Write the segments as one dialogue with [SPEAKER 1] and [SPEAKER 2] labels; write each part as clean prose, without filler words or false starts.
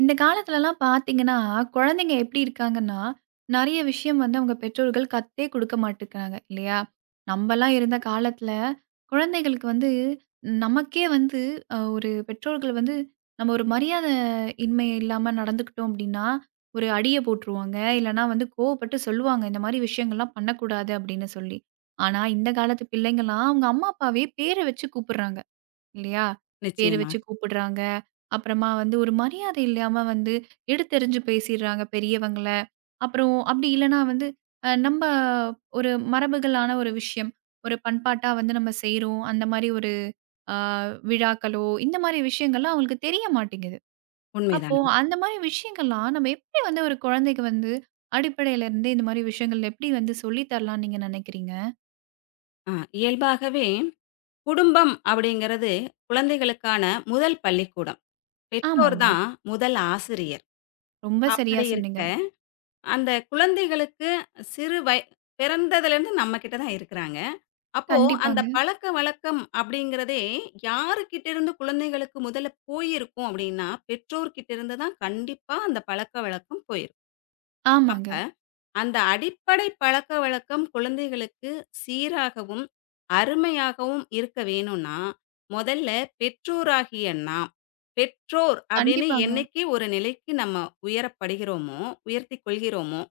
[SPEAKER 1] இந்த காலத்துலலாம் பார்த்தீங்கன்னா, குழந்தைங்க எப்படி இருக்காங்கன்னா, நெறைய விஷயம் வந்து அவங்க பெற்றோர்கள் கத்தே குடுக்க மாட்டுக்கிறாங்க இல்லையா? நம்பலாம் இருந்த காலத்துல, குழந்தைகளுக்கு வந்து நமக்கே வந்து ஒரு பெற்றோர்கள் வந்து நம்ம ஒரு மரியாத இன்மை இல்லாம நடந்துக்கிட்டோம் அப்படின்னா, ஒரு அடிய போட்டுருவாங்க. இல்லன்னா வந்து கோவப்பட்டு சொல்லுவாங்க, இந்த மாரி விஷயங்கள்லாம் பண்ணக்கூடாது அப்படின்னு சொல்லி. ஆனா, இந்த காலத்து பிள்ளைங்கலாம் அவங்க அம்மா, அப்பாவே பேர வச்சு கூப்பிடுறாங்க. இல்லையா? பேரு
[SPEAKER 2] நிச்சயமாக.
[SPEAKER 1] வச்சு கூப்பிடுறாங்க. அப்புறமா வந்து ஒரு மரியாதை இல்லாம வந்து எடுத்தெறிஞ்சு பேசிடுறாங்க பெரியவங்கள. அப்புறம் அப்படி இல்லன்னா வந்து நம்ம ஒரு மரபுகளான ஒரு விஷயம். ஒரு பண்பாட்டா வந்து நம்ம செய்றோம். அந்த மாரி ஒரு அ விழாக்களோ, இந்த மாரி விஷயங்கள்லாம் அவங்களுக்கு தெரிய மாட்டேங்குது. அப்போ
[SPEAKER 2] உண்மைதாங்க.
[SPEAKER 1] அந்த மாரி விஷயங்கள்லாம் நம்ம எப்படி வந்து ஒரு குழந்தைக்கு வந்து அடிப்படையில இருந்தே இந்த மாரி விஷயங்கள் எப்படி வந்து சொல்லி தரலாம்னு நீங்க நினைக்கிறீங்க?
[SPEAKER 2] ஆ இயல்பாகவே குடும்பம் அப்படிங்கிறது குழந்தைகளுக்கான முதல் பள்ளிக்கூடம். பெற்றோர்
[SPEAKER 1] ஆமாங்க.
[SPEAKER 2] தான் முதல் ஆசிரியர்.
[SPEAKER 1] ரொம்ப சரியா
[SPEAKER 2] அப்படி இருக்க,
[SPEAKER 1] சொன்னீங்க.
[SPEAKER 2] அந்த குழந்தைகளுக்கு சிறு வய பிறந்ததிலிருந்து நம்ம கிட்ட தான் இருக்கிறாங்க. அப்போ அந்த
[SPEAKER 1] கண்டிப்பாங்க.
[SPEAKER 2] பழக்கவழக்கம் அப்படிங்கிறதே யாருகிட்டருந்து குழந்தைகளுக்கு முதல்ல போயிருக்கும் அப்படின்னா, பெற்றோர்கிட்டருந்து தான் கண்டிப்பா அந்த பழக்கவழக்கம் போயிருக்கும். அப்ப
[SPEAKER 1] ஆமாங்க.
[SPEAKER 2] அந்த அடிப்படை பழக்கவழக்கம் குழந்தைகளுக்கு சீராகவும், அருமையாகவும் இருக்க வேணும்னா, முதல்ல பெற்றோராகிய நாம், பெற்றோர் அப்படின்னு
[SPEAKER 1] கண்டிப்பாங்க.
[SPEAKER 2] என்னைக்கு ஒரு நிலைக்கு நம்ம உயரப்படுகிறோமோ, உயர்த்திக் கொள்கிறோமோ,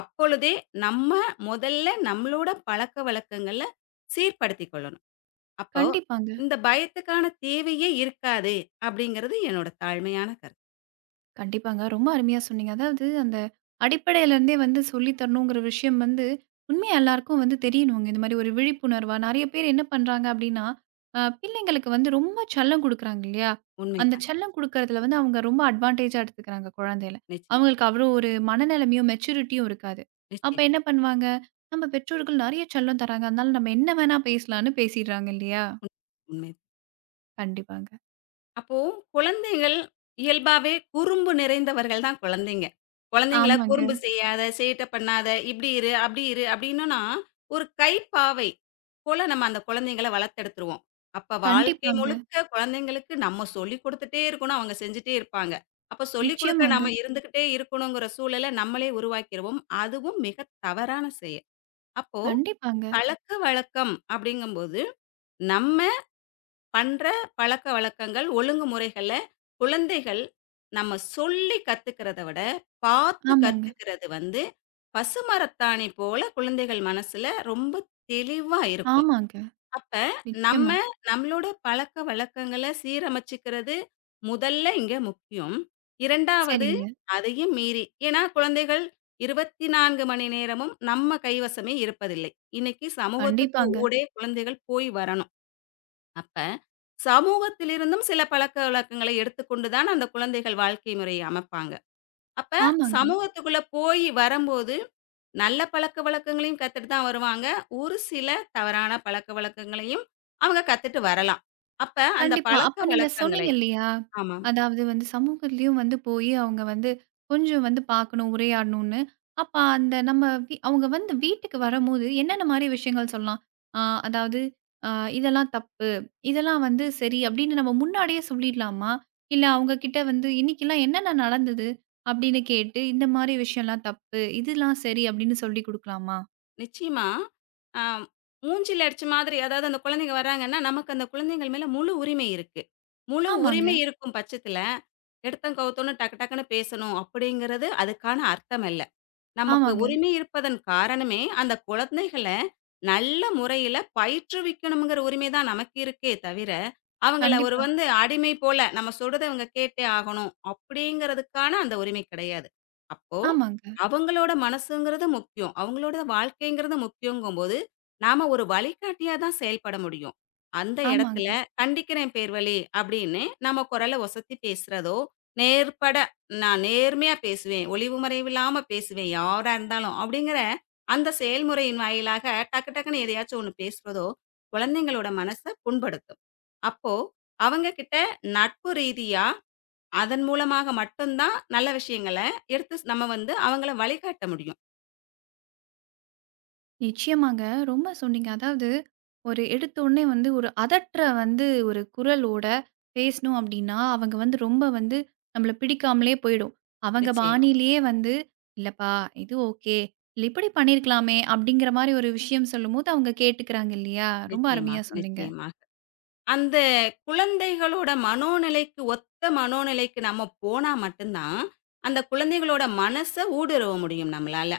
[SPEAKER 2] அப்பொழுதே நம்ம முதல்ல நம்மளோட பழக்கவழக்கங்கள சீர்படுத்திக் கொள்ளணும். அப்போ
[SPEAKER 1] கண்டிப்பாங்க,
[SPEAKER 2] இந்த பயத்துக்கான தேவையே இருக்காது அப்படிங்கிறது என்னோட தாழ்மையான கருத்து.
[SPEAKER 1] கண்டிப்பாங்க. ரொம்ப அருமையா சொன்னீங்க. அதாவது அந்த அடிப்படையிலேருந்தே வந்து சொல்லி தரணுங்கிற விஷயம் வந்து, உண்மையா எல்லாருக்கும் வந்து தெரியணுங்க. இந்த மாரி ஒரு விழிப்புணர்வா நெறைய பேர் என்ன பண்றாங்க அப்டின்னா, பிள்ளைங்களுக்கு வந்து ரொம்ப செல்லம் குடுக்குறாங்க இல்லையா? அந்த
[SPEAKER 2] உண்மைதான்.
[SPEAKER 1] செல்லம் குடுக்குறதுல வந்து அவங்க ரொம்ப அட்வான்டேஜா எடுத்துக்கிறாங்க குழந்தையில.
[SPEAKER 2] நிச்சயமா,
[SPEAKER 1] அவங்களுக்கு அவ்ளோ ஒரு மனநிலைமையும், மெச்சூரிட்டியும் இருக்காது. அப்ப
[SPEAKER 2] நிச்சயம்.
[SPEAKER 1] என்ன பண்ணுவாங்க, நம்ம பெற்றோர்கள் நெறைய செல்லம் தராங்க. அதனால நம்ம என்ன வேணா பேசலான்னு பேசிடுறாங்க இல்லையா?
[SPEAKER 2] உண் உண்மைதான்.
[SPEAKER 1] கண்டிப்பாங்க.
[SPEAKER 2] அப்போ குழந்தைகள் இயல்பாவே குறும்பு நிறைந்தவர்கள் தான் குழந்தைங்க. குழந்தைங்கள
[SPEAKER 1] ஆமாங்க.
[SPEAKER 2] குறும்பு செய்யாத, சேட்டை பண்ணாத, இப்படி இரு, அப்படி இரு அப்படின்னோம்னா, ஒரு கைப்பாவை போல நம்ம அந்த குழந்தைங்கள வளர்த்தெடுத்துருவோம். அப்ப வாழ்க்கை
[SPEAKER 1] கண்டிப்பாங்க.
[SPEAKER 2] முழுக்க குழந்தைங்களுக்கு நம்ம சொல்லிக் குடுத்துட்டே இருக்கணும். அவங்க செஞ்சுட்டே இருப்பாங்க. அப்ப சொல்லிக் குடுக்க
[SPEAKER 1] நிச்சயமாங்க.
[SPEAKER 2] நாம இருந்துகிட்டே இருக்கணுங்கிற சூழல நம்மளே உருவாக்கிருவோம். அதுவும் மிக தவறான செயல். அப்போ
[SPEAKER 1] கண்டிப்பாங்க.
[SPEAKER 2] பழக்கவழக்கம் அப்படிங்கும்போது, நம்ம பண்ற பழக்கவழக்கங்கள், ஒழுங்குமுறைகள குழந்தைகள் நம்ம சொல்லி கத்துக்கிறத விட, பார்த்து
[SPEAKER 1] ஆமாங்க,
[SPEAKER 2] கத்துக்கிறது வந்து பசுமரத்தாணி போல குழந்தைகள் மனசுல ரொம்ப தெளிவா இருக்கும்.
[SPEAKER 1] ஆமாங்க.
[SPEAKER 2] அப்ப நம்ம
[SPEAKER 1] நிச்சயமா.
[SPEAKER 2] நம்மளோட பழக்கவழக்கங்கள சீரமைச்சுக்கிறது முதல்ல இங்க முக்கியம். 2வது
[SPEAKER 1] சரிங்க.
[SPEAKER 2] அதையும் மீறி ஏன்னா குழந்தைகள் 24 மணி நேரமும் நம்ம கைவசமே இருப்பதில்லை. இன்னைக்கு சமூகத்துக்கு
[SPEAKER 1] கண்டிப்பாங்க.
[SPEAKER 2] ஊடே குழந்தைகள் போய் வரணும். அப்ப சமூகத்திலிருந்தும் சில பழக்கவழக்கங்களை எடுத்துக்கொண்டு தான் அந்த குழந்தைகள் வாழ்க்கை முறைய அமைப்பாங்க. அப்ப
[SPEAKER 1] ஆமாங்க.
[SPEAKER 2] சமூகத்துக்குள்ள போய் வரம்போது, நல்ல பழக்கவழக்கங்களையும் கத்துட்டு தான் வருவாங்க. ஒரு சில தவறான பழக்கவழக்கங்களையும் அவங்க கத்துட்டு வரலாம். அப்ப அந்த
[SPEAKER 1] கண்டிப்பா. அப்ப நீங்க
[SPEAKER 2] பழக்கவழக்கங்களை
[SPEAKER 1] சொன்னீங்க இல்லையா?
[SPEAKER 2] ஆமா.
[SPEAKER 1] அதாவது வந்து சமூகத்திலயும் வந்து போயி அவங்க வந்து கொஞ்சம் வந்து பார்க்கணும், உரையாடணும்னு. அப்ப அந்த நம்ம வீ அவங்க வந்து வீட்டுக்கு வரும்போது என்னென்ன மாரி விஷயங்கள் சொல்லலாம்? ஆ அதாவது அ இதெல்லாம் தப்பு. இதெல்லாம் வந்து சரி அப்படின்னு நம்ம முன்னாடியே சொல்லிடலாமா? இல்ல அவங்க கிட்ட வந்து இன்னைக்கெல்லாம் என்னென்ன நடந்தது? அப்படின்னு கேட்டு இந்த மாரி விஷயம்லாம் தப்பு. இதெல்லாம் சரி அப்படின்னு சொல்லிக் குடுக்கலாமா?
[SPEAKER 2] நிச்சயமா அ மூஞ்சில அடிச்ச மாதிரி அதாவது அந்த குழந்தைங்க வர்றாங்கன்னா, நமக்கு அந்த குழந்தைங்கள் மேல முழு உரிமை இருக்கு. முழு
[SPEAKER 1] ஆமாங்க,
[SPEAKER 2] உரிமை இருக்கும் பட்சத்தில, எடுத்தோம் கவுத்தோம்ன்னு டக்கு டக்குன்னு பேசணும் அப்படிங்கிறது அதுக்கான அர்த்தம் அல்ல. நமக்கு
[SPEAKER 1] ஆமாங்க.
[SPEAKER 2] உரிமை இருப்பதன் காரணமே, அந்த குழந்தைகள நல்ல முறையில பயிற்றுவிக்கணுங்கிற உரிமை தான் நமக்கு இருக்கே தவிர, அவங்கள ஒரு
[SPEAKER 1] கண்டிப்பா.
[SPEAKER 2] வந்து அடிமை போல நம்ம சொல்றத இவங்க கேட்டே ஆகணும் அப்படிங்கிறதுக்கான அந்த உரிமை கிடையாது. அப்போ
[SPEAKER 1] ஆமாங்க,
[SPEAKER 2] அவங்களோட மனசுங்கிறது முக்கியம். அவங்களோட வாழ்க்கைங்கிறது முக்கியங்கும்போது, நாம ஒரு வழிகாட்டியா தான் செயல்பட முடியும். அந்த இடத்துல
[SPEAKER 1] ஆமாங்க.
[SPEAKER 2] "கண்டிக்கிறேன் பேர்வழி" அப்படின்னு நம்ம குரல ஒசத்தி பேசுறதோ, நேர்பட நான் நேர்மையா பேசுவேன். ஒளிவு மறைவில்லாம பேசுவேன் யாரா இருந்தாலும். அப்படிங்கிற அந்த செயல்முறையின் வாயிலாக டக்கு டக்குன்னு எதையாச்சும் ஒண்ணு பேசுறதோ, குழந்தைங்களோட மனச புண்படுத்தும். அப்போ அவங்க கிட்ட நட்பு ரீதியா, அதன் மூலமாக மட்டும் தான் நல்ல விஷயங்கள எடுத்து நம்ம வந்து அவங்கள வழிகாட்ட முடியும்.
[SPEAKER 1] நிச்சயமாங்க. ரொம்ப சொன்னீங்க. அதாவது ஒரு எடுத்தோனே வந்து ஒரு அதட்ற வந்து ஒரு குரலோட பேசினோம் அப்டின்னா, அவங்க வந்து ரொம்ப வந்து நம்மள பிடிக்காமலே போயிடும். அவங்க
[SPEAKER 2] நிச்சயமா,
[SPEAKER 1] பாணியிலேயே வந்து, "இல்லப்பா இது ஓகே. இல்ல இப்படி பண்ணியிருக்கலாமே" அப்படிங்கிற மாரி ஒரு விஷயம் சொல்லும்போது அவங்க கேட்டுக்கிறாங்க இல்லையா? ரொம்ப
[SPEAKER 2] நிச்சயமா,
[SPEAKER 1] அருமையா சொன்னீங்க.
[SPEAKER 2] நிச்சயமா. அந்த குழந்தைகளோட மனோநிலைக்கு ஒத்த மனோநிலைக்கு நம்ம போனா மட்டும் தான், அந்த குழந்தைகளோட மனச ஊடுருவ முடியும் நம்மளால.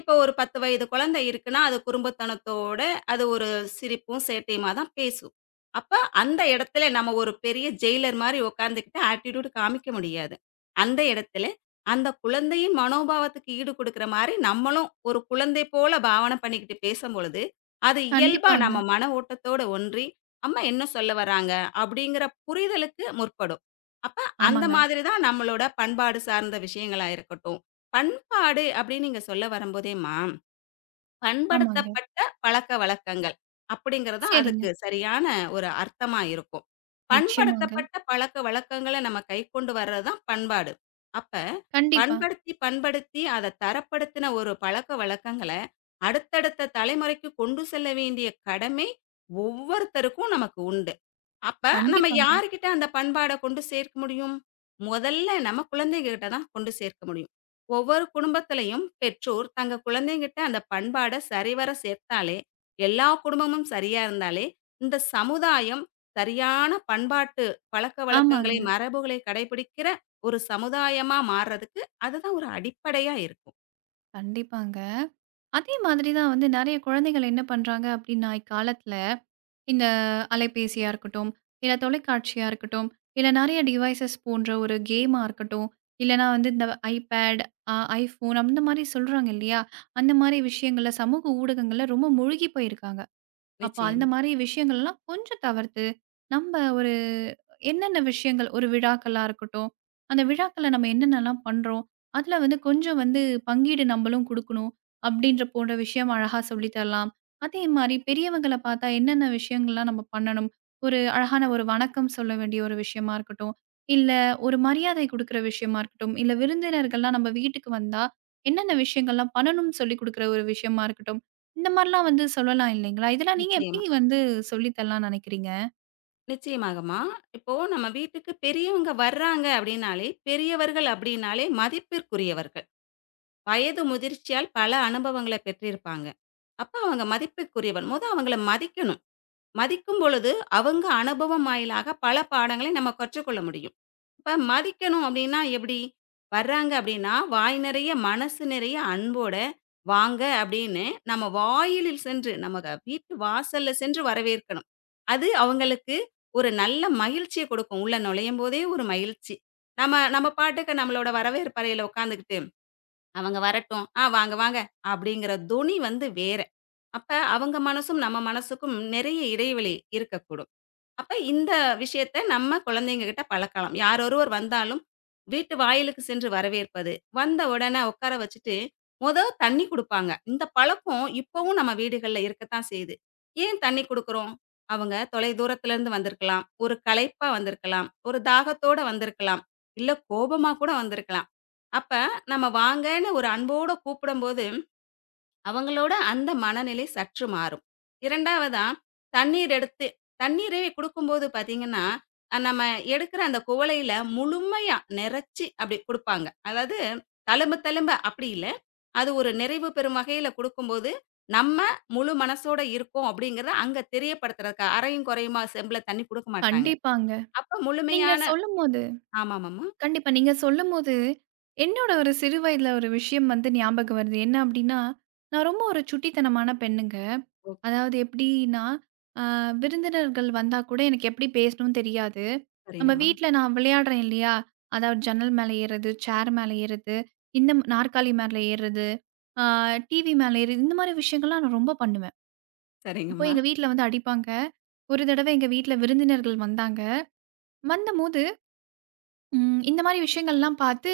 [SPEAKER 2] இப்போ ஒரு 10 வயது குழந்தை இருக்குன்னா, அது குறும்புத்தனத்தோட, அது ஒரு சிரிப்பும் சேட்டையுமா தான் பேசும். அப்ப அந்த இடத்துல நம்ம ஒரு பெரிய ஜெயிலர் மாரி உட்காந்துக்கிட்டு ஆட்டிட்யூட் காமிக்க முடியாது. அந்த இடத்துல, அந்த குழந்தையின் மனோபாவத்துக்கு ஈடு குடுக்குற மாரி நம்மளும் ஒரு குழந்தை போல பாவனை பண்ணிக்கிட்டு பேசும்பொழுது, அது இயல்பா
[SPEAKER 1] கண்டிப்பாங்க.
[SPEAKER 2] நம்ம மன ஓட்டத்தோட ஒன்றி அம்மா என்ன சொல்ல வராங்க அப்படிங்கிற புரிதலுக்கு முற்படும். அப்ப அந்த
[SPEAKER 1] ஆமாங்க,
[SPEAKER 2] மாதிரி தான் நம்மளோட பண்பாடு சார்ந்த விஷயங்களா இருக்கட்டும். பண்பாடு அப்படின்னு நீங்க சொல்ல வரும்போதேம்மா,
[SPEAKER 1] ஆமாங்க.
[SPEAKER 2] பண்படுத்தப்பட்ட பழக்கவழக்கங்கள் அப்படிங்கிறது தான்
[SPEAKER 1] சரிங்க.
[SPEAKER 2] அதுக்கு சரியான ஒரு அர்த்தமா இருக்கும்.
[SPEAKER 1] நிச்சயமாங்க.
[SPEAKER 2] பண்படுத்தப்பட்ட பழக்கவழக்கங்கள நம்ம கைக்கொண்டு வர்றது தான் பண்பாடு. அப்ப
[SPEAKER 1] கண்டிப்பா,
[SPEAKER 2] பண்படுத்தி, பண்படுத்தி அத தரப்படுத்தின ஒரு பழக்கவழக்கங்கள அடுத்தடுத்த தலைமுறைக்கு கொண்டு செல்ல வேண்டிய கடமை ஒவ்வொருத்தருக்கும் நமக்கு உண்டு. அப்ப நம்ம
[SPEAKER 1] கண்டிப்பாங்க.
[SPEAKER 2] யார்கிட்ட அந்த பண்பாட கொண்டு சேர்க்க முடியும்? முதல்ல நம்ம குழந்தைங்ககிட்ட தான் கொண்டு சேர்க்க முடியும். ஒவ்வொரு குடும்பத்திலயும் பெற்றோர் தங்க குழந்தைங்கிட்ட அந்த பண்பாட சரிவர சேர்த்தாலே, எல்லா குடும்பமும் சரியா இருந்தாலே, இந்த சமுதாயம் சரியான பண்பாட்டு பழக்கவழக்கங்களை,
[SPEAKER 1] ஆமாங்க.
[SPEAKER 2] மரபுகளை கடைபிடிக்கிற ஒரு சமுதாயமா மாறுறதுக்கு அதுதான் ஒரு அடிப்படையா இருக்கும்.
[SPEAKER 1] கண்டிப்பாங்க. அதே மாதிரி தான் வந்து நெறைய குழந்தைகள் என்ன பண்றாங்க அப்டின்னா, இக்காலத்துல இந்த அலைபேசியா இருக்கட்டும், இல்ல தொலைக்காட்சியா இருக்கட்டும், இல்ல நெறைய டிவைசஸ் போன்ற ஒரு கேமா இருக்கட்டும், இல்லனா வந்து இந்த iPad, அ iPhone அந்த மாரி சொல்றாங்க இல்லையா? அந்த மாரி விஷயங்கள்ல சமூக ஊடகங்கள்ல ரொம்ப மூழ்கி போயிருக்காங்க. அப்ப அந்த
[SPEAKER 2] நிச்சயமா,
[SPEAKER 1] மாரி விஷயங்கள்லாம் கொஞ்சம் தவிர்த்து, நம்ப ஒரு என்னென்ன விஷயங்கள் ஒரு விழாக்களா இருக்கட்டும், அந்த விழாக்கள்ல நம்ம என்னென்னலாம் பண்றோம், அதுல வந்து கொஞ்சம் வந்து பங்கீடு நம்பளும் குடுக்கணும், அப்படின்ற போன்ற விஷயம் அழகா சொல்லி தரலாம். அதே மாரி பெரியவங்கள பாத்தா என்னென்ன விஷயங்கள்லாம் நம்ம பண்ணணும், ஒரு அழகான ஒரு வணக்கம் சொல்ல வேண்டிய ஒரு விஷயமா இருக்கட்டும், இல்ல ஒரு மரியாதை குடுக்குற விஷயமா இருக்கட்டும், இல்ல விருந்தினர்கள்லாம் நம்ம வீட்டுக்கு வந்தா, என்னென்ன விஷயங்கள்லாம் பண்ணணும்னு சொல்லிக் குடுக்குற ஒரு விஷயமா இருக்கட்டும். இந்த மாரிலாம் வந்து சொல்லலாம் இல்லைங்களா? இதெல்லாம் நீங்க
[SPEAKER 2] நிச்சயமா.
[SPEAKER 1] எப்படி வந்து சொல்லி தரலாம்ன்னு நெனைக்கிறீங்க?
[SPEAKER 2] நிச்சயமாகம்மா. இப்போ நம்ம வீட்டுக்கு பெரியவங்க வர்றாங்க அப்படின்னாலே, பெரியவர்கள் அப்படின்னாலே மதிப்பிற்குரியவர்கள். வயது முதிர்ச்சியால் பல அனுபவங்கள பெற்றிருப்பாங்க. அப்ப அவங்க மதிப்பிற்குரியவன். மொத அவங்கள மதிக்கணும். மதிக்கும் பொழுது, அவங்க அனுபவம் வாயிலாக பல பாடங்களை நம்ம கற்றுக்கொள்ள முடியும். இப்ப மதிக்கணும் அப்படின்னா எப்படி? வர்றாங்க அப்படின்னா, வாய் நிறைய, மனசு நிறைய அன்போட "வாங்க" அப்படின்னு நம்ம வாயிலில் சென்று, நம்ம வீட்டு வாசல்ல சென்று வரவேற்கணும். அது அவங்களுக்கு ஒரு நல்ல மகிழ்ச்சிய கொடுக்கும். உள்ள நுழையும்போதே ஒரு மகிழ்ச்சி. நம்ம நம்ம பாட்டுக்கு நம்மளோட வரவேற்பறையில உட்காந்துக்கிட்டு, "அவங்க வரட்டும். ஆ வாங்க, வாங்க" அப்படிங்கிற தொனி வந்து வேற. அப்ப அவங்க மனசும், நம்ம மனசுக்கும் நிறைய இடைவெளி இருக்கக்கூடும். அப்ப இந்த விஷயத்த நம்ம குழந்தைங்ககிட்ட பழக்கலாம். யார் ஒருவர் வந்தாலும், வீட்டு வாயிலுக்கு சென்று வரவேற்பது, வந்த உடனே உட்கார வச்சுட்டு, மொத தண்ணி குடுப்பாங்க. இந்த பழக்கம் இப்பவும் நம்ம வீடுகள்ல இருக்கத்தான் செய்யுது. ஏன் தண்ணி குடுக்குறோம்? அவங்க தொலைதூரத்துல இருந்து வந்திருக்கலாம், ஒரு களைப்பா வந்திருக்கலாம், ஒரு தாகத்தோட வந்திருக்கலாம், இல்ல கோபமா கூட வந்திருக்கலாம். அப்ப நம்ம வாங்கன்னு ஒரு அன்போட கூப்பிடும்போது அவங்களோட அந்த மனநிலை சற்று மாறும். 2வதா தண்ணீர் எடுத்து தண்ணீரே குடுக்கும்போது பார்த்தீங்கன்னா, நம்ம எடுக்கிற அந்த குவளையில முழுமையா நெறச்சி அப்படி குடுப்பாங்க. அதாவது தழும்ப தழும்ப அப்படி இல்ல. அது ஒரு நிறைவு பெறும் வகையில குடுக்கும்போது, நம்ம முழு மனசோட இருக்கோம் அப்படிங்கிறத அங்க தெரியப்படுத்துறதுக்கா அறையும் குறையுமா செம்புல தண்ணி குடுக்க மாட்டாங்க.
[SPEAKER 1] கண்டிப்பாங்க.
[SPEAKER 2] அப்ப
[SPEAKER 1] நீங்க
[SPEAKER 2] முழுமையான
[SPEAKER 1] சொல்லும்போது
[SPEAKER 2] ஆமாமாம்மா.
[SPEAKER 1] கண்டிப்பா. நீங்க சொல்லும்போது, என்னோட ஒரு சிறு வயதில ஒரு விஷயம் வந்து ஞாபகம் வருது. என்ன அப்படின்னா, நான் ரொம்ப ஒரு சுட்டித்தனமான பெண்ணுங்க.
[SPEAKER 2] ஓ!
[SPEAKER 1] அதாவது எப்படின்னா, அ விருந்தினர்கள் வந்தா கூட எனக்கு எப்படி பேசணும்னு தெரியாது. நம்ம
[SPEAKER 2] சரிங்கம்மா,
[SPEAKER 1] வீட்ல நான் விளையாடுறேன் இல்லையா? அதாவது ஜன்னல் மேல ஏறுறது, சேர் மேல ஏறுறது, இந்த நாற்காலி மேல ஏறுறது, அ டிவி மேல ஏறுறது, இந்த மாரி விஷயங்கள்லாம் நான் ரொம்ப பண்ணுவேன். அப்போ
[SPEAKER 2] சரிங்கம்மா,
[SPEAKER 1] எங்க வீட்ல வந்து அடிப்பாங்க. ஒரு தடவ எங்க வீட்ல விருந்தினர்கள் வந்தாங்க. வந்தபோது இந்த மாரி விஷயங்கள்லாம் பார்த்து,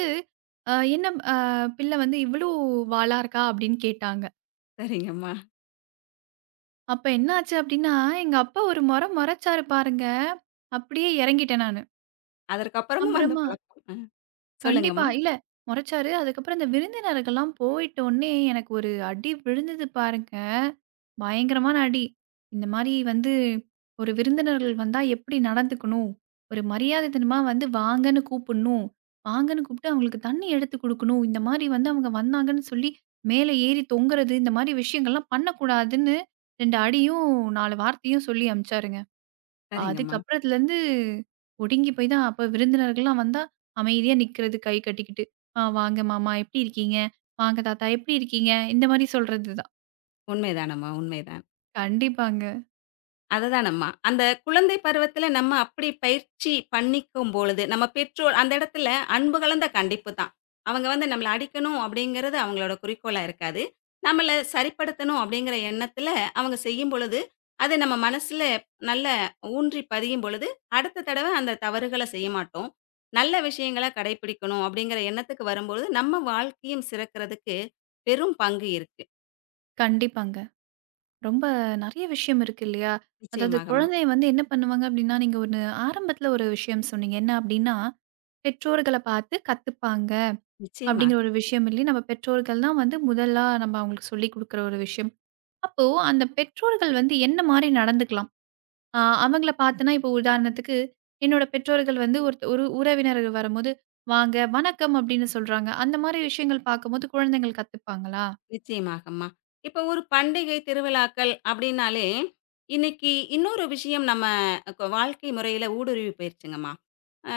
[SPEAKER 1] "என்ன பிள்ளை வந்து இவ்ளோ வாலா இருக்கா?" அப்படின்னு கேட்டாங்க.
[SPEAKER 2] சரிங்கம்மா.
[SPEAKER 1] அப்ப என்ன ஆச்சு அப்படின்னா, எங்க அப்பா ஒரு முறை முறைச்சாரு பாருங்க, அப்படியே இறங்கிட்டேன் நானு.
[SPEAKER 2] அதற்கப்புறமும் அந்த
[SPEAKER 1] அப்புறமா
[SPEAKER 2] பழக்கம்.
[SPEAKER 1] கண்டிப்பா.
[SPEAKER 2] சொல்லுங்கம்மா.
[SPEAKER 1] இல்ல மொறச்சாரு. அதுக்கப்புறம் இந்த விருந்தினர்கள்லாம் போயிட்டோனே, எனக்கு ஒரு அடி விழுந்தது பாருங்க. பயங்கரமான அடி. இந்த மாரி வந்து ஒரு விருந்தினர்கள் வந்தா எப்படி நடந்துக்கணும்? ஒரு மரியாதை தனமா வந்து வாங்கன்னு கூப்புட்ணும். வாங்கன்னு கூப்ட்டு அவங்களுக்கு தண்ணி எடுத்து குடுக்கணும். இந்த மாரி வந்து அவங்க வந்தாங்கன்னு சொல்லி மேல ஏறி தொங்குறது, இந்த மாரி விஷயங்கள்லாம் பண்ணக்கூடாதுன்னு 2 அடியும் 4 வார்த்தையும் சொல்லி அனுப்பிச்சாருங்க.
[SPEAKER 2] சரிங்கம்மா.
[SPEAKER 1] அதுக்கப்புறம் அதுலேருந்து ஒடுங்கி போய் தான் அப்ப விருந்தினர்கள்லாம் வந்தா அமைதியா நிக்கிறது கை கட்டிக்கிட்டு. "ஆ வாங்க மாமா எப்படி இருக்கீங்க? வாங்க தாத்தா எப்படி இருக்கீங்க?" இந்த மாரி சொல்றது தான்.
[SPEAKER 2] உண்மைதானம்மா, உண்மைதான்.
[SPEAKER 1] கண்டிப்பாங்க,
[SPEAKER 2] அதுதானம்மா. அந்த குழந்தை பருவத்தில நம்ம அப்படி பயிற்சி பண்ணிக்கும் பொழுது, நம்ம பெற்றோர் அந்த இடத்துல அன்பு கலந்த கண்டிப்பு தான். அவங்க வந்து நம்மள அடிக்கணும் அப்படிங்கிறது அவங்களோட குறிக்கோளா இருக்காது. நம்மள சரிப்படுத்தணும் அப்படிங்கிற எண்ணத்தில அவங்க செய்யும்பொழுது, அது நம்ம மனசுல நல்ல ஊன்றி பதியும் பொழுது, அடுத்த தடவ அந்த தவறுகள செய்ய மாட்டோம். நல்ல விஷயங்கள கடைப்பிடிக்கணும் அப்படிங்கிற எண்ணத்துக்கு வரும்பொழுது, நம்ம வாழ்க்கையும் சிறக்கிறதுக்கு பெரும் பங்கு இருக்கு.
[SPEAKER 1] கண்டிப்பாங்க. ரொம்ப நெறைய விஷயம் இருக்கு இல்லையா? அதாவது
[SPEAKER 2] நிச்சயமாகம்மா.
[SPEAKER 1] குழந்தை வந்து என்ன பண்ணுவாங்க அப்படின்னா, நீங்க ஒண்ணு ஆரம்பத்துல ஒரு விஷயம் சொன்னீங்க. என்ன அப்படின்னா, பெற்றோர்கள பார்த்து கத்துப்பாங்க
[SPEAKER 2] நிச்சயமா.
[SPEAKER 1] அப்படிங்கிற ஒரு விஷயம் இல்ல. நம்ம பெற்றோர்கள் தான் வந்து முதலா நம்ம அவங்களுக்கு சொல்லிக் குடுக்குற ஒரு விஷயம். அப்போ அந்த பெற்றோர்கள் வந்து என்ன மாரி நடந்துக்கலாம்? அவங்கள பார்த்தேன்னா, இப்போ உதாரணத்துக்கு, என்னோட பெற்றோர்கள் வந்து ஒருத் ஒரு உறவினர்கள் வரும்போது, "வாங்க, வணக்கம்" அப்படின்னு சொல்றாங்க. அந்த மாரி விஷயங்கள் பார்க்கும்போது குழந்தைகள் கத்துப்பாங்களா?
[SPEAKER 2] நிச்சயமாகம்மா. இப்ப ஒரு பண்டிகை, திருவிழாக்கள் அப்படின்னாலே, இன்னைக்கு இன்னொரு விஷயம் நம்ம வாழ்க்கை முறையில ஊடுருவி போயிருச்சுங்கம்மா. அ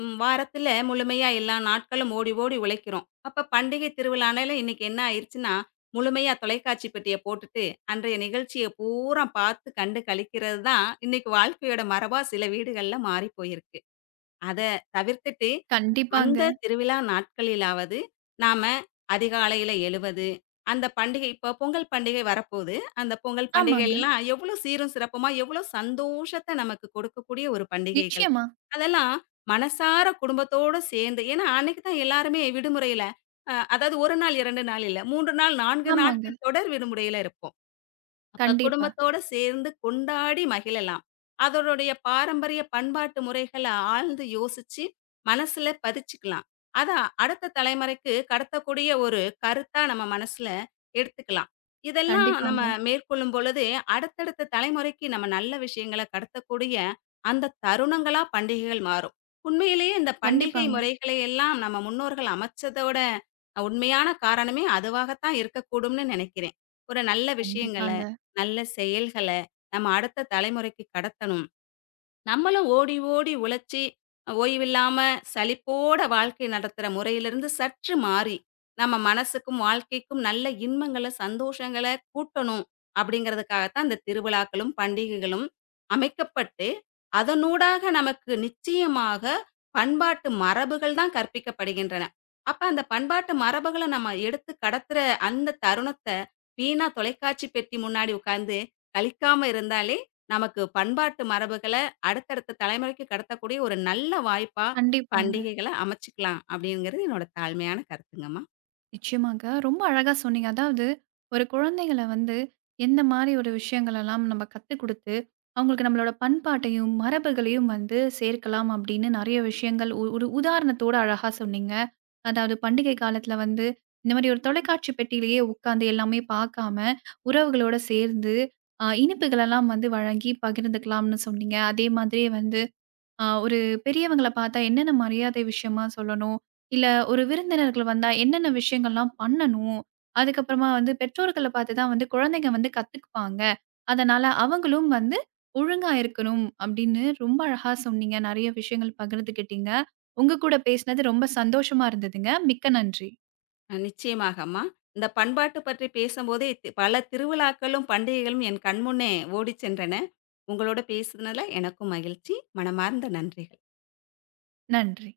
[SPEAKER 2] ம் வாரத்தில முழுமையா எல்லா நாட்களும் ஓடி ஓடி உழைக்கிறோம். அப்ப பண்டிகை திருவிழானால இன்னைக்கு என்ன ஆயிருச்சுன்னா, முழுமையா தொலைக்காட்சி பெட்டிய போட்டுட்டு, அன்றைய நிகழ்ச்சிய பூரா பார்த்து கண்டு களிக்கிறது தான், இன்னைக்கு வாழ்க்கையோட மரபா சில வீடுகள்ல மாறி போயிருக்கு. அத தவிர்த்துட்டு
[SPEAKER 1] கண்டிப்பாங்க.
[SPEAKER 2] அந்த திருவிழா நாட்களிலாவது, நாம அதிகாலையில எழுவது, அந்த பண்டிகை இப்போ பொங்கல் பண்டிகை வரப்போது. அந்த பொங்கல்
[SPEAKER 1] ஆமாங்க.
[SPEAKER 2] பண்டிகைலாம் எவ்வளோ சீரும் சிறப்புமா, எவ்வளோ சந்தோஷத்த நமக்கு கொடுக்கக்கூடிய ஒரு பண்டிகைகள்.
[SPEAKER 1] நிச்சயமா.
[SPEAKER 2] அதெல்லாம் மனசார குடும்பத்தோட சேர்ந்து ஏன்னா அன்னைக்கு தான் எல்லாருமே விடுமுறையில அதாவது 1 நாள், 2 நாள் இல்ல. 3 நாள், 4
[SPEAKER 1] ஆமாங்க.
[SPEAKER 2] நாட்கள் தொடர் விடுமுறையில இருப்போம். அப்ப
[SPEAKER 1] கண்டிப்பா.
[SPEAKER 2] குடும்பத்தோட சேர்ந்து கொண்டாடி மகிழலாம். அதனுடைய பாரம்பரிய பண்பாட்டு முறைகள ஆழ்ந்து யோசிச்சு, மனசுல பதிச்சுக்கலாம். அத அடுத்த தலைமுறைக்கு கடத்தக்கூடிய ஒரு கருத்தா நம்ம மனசுல எடுத்துக்கலாம். இதெல்லாம் நம்ம
[SPEAKER 1] கண்டிப்பாங்க.
[SPEAKER 2] மேற்கொள்ளும் பொழுது, அடுத்தடுத்த தலைமுறைக்கு நம்ம நல்ல விஷயங்கள கடத்தக்கூடிய அந்த தருணங்களா பண்டிகைகள் மாறும். உண்மையிலேயே இந்த பண்டிகை
[SPEAKER 1] கண்டிப்பாங்க.
[SPEAKER 2] முறைகளை எல்லாம் நம்ம முன்னோர்கள் அமைச்சதோட உண்மையான காரணமே அதுவாகத்தான் இருக்கக்கூடும்னு நினைக்கிறேன். ஒரு நல்ல விஷயங்கள
[SPEAKER 1] கண்டிப்பாங்க.
[SPEAKER 2] நல்ல செயல்கள நம்ம அடுத்த தலைமுறைக்கு கடத்தணும். நம்மளும் ஓடி ஓடி உழைச்சு, ஓய்வில்லாம சலிப்போட வாழ்க்கை நடத்துற முறையிலிருந்து சற்று மாறி, நம்ம மனசுக்கும், வாழ்க்கைக்கும் நல்ல இன்பங்கள, சந்தோஷங்கள கூட்டணும் அப்படிங்கிறதுக்காகத்தான் இந்த திருவிழாக்களும், பண்டிகைகளும் அமைக்கப்பட்டு, அதனூடாக நமக்கு நிச்சயமாக பண்பாட்டு மரபுகள் தான் கற்பிக்கப்படுகின்றன. அப்ப அந்த பண்பாட்டு மரபுகள நம்ம எடுத்து கடத்துற அந்த தருணத்த, வீணா தொலைக்காட்சி பெட்டி முன்னாடி உட்கார்ந்து கழிக்காம இருந்தாலே, நமக்கு பண்பாட்டு மரபுகள அடுத்தடுத்த தலைமுறைக்கு கடத்தக்கூடிய ஒரு நல்ல வாய்ப்பா
[SPEAKER 1] கண்டிப்பாங்க.
[SPEAKER 2] பண்டிகைகள அமைச்சுக்கலாம் அப்படிங்கிறது என்னோட தாழ்மையான கருத்துங்கம்மா.
[SPEAKER 1] நிச்சயமாங்க. ரொம்ப அழகா சொன்னீங்க. அதாவது ஒரு குழந்தைகள வந்து எந்த மாரி ஒரு விஷயங்களெல்லாம் நம்ம கத்துக் குடுத்து, அவங்களுக்கு நம்மளோட பண்பாட்டையும், மரபுகளையும் வந்து சேர்க்கலாம் அப்படின்னு நெறைய விஷயங்கள் ஒ ஒரு உதாரணத்தோட அழகா சொன்னீங்க. அதாவது பண்டிகை காலத்துல வந்து இந்த மாரி ஒரு தொலைக்காட்சி பெட்டியிலேயே உட்காந்து எல்லாமே பார்க்காம, உறவுகளோட சேர்ந்து இனிப்புகளெல்லாம் வந்து வழங்கி பகிர்ந்துக்கலாம்னு சொன்னீங்க. அதே மாதிரியே வந்து ஒரு பெரியவங்கள பார்த்தா என்னென்ன மரியாதை விஷயமா சொல்லணும்? இல்ல ஒரு விருந்தினர்கள் வந்தா என்னென்ன விஷயங்கள்லாம் பண்ணணும்? அதுக்கப்புறமா வந்து பெற்றோர்கள பார்த்து தான் வந்து குழந்தைங்க வந்து கத்துக்குப்பாங்க. அதனால அவங்களும் வந்து ஒழுங்கா இருக்கணும் அப்படின்னு ரொம்ப அழகா சொன்னீங்க. நெறைய விஷயங்கள் பகிர்ந்துக்கிட்டீங்க. உங்க கூட பேசினது ரொம்ப சந்தோஷமா இருந்ததுங்க. மிக்க நன்றி.
[SPEAKER 2] நிச்சயமாகம்மா. இந்த பண்பாட்டு பற்றி பேசும்போதே பல திருவிழாக்களும், பண்டிகைகளும் என் கண்முன்னே ஓடிச் சென்றன. உங்களோட பேசுனதுல எனக்கும் மகிழ்ச்சி. மனமார்ந்த நன்றிகள்.
[SPEAKER 1] நன்றி.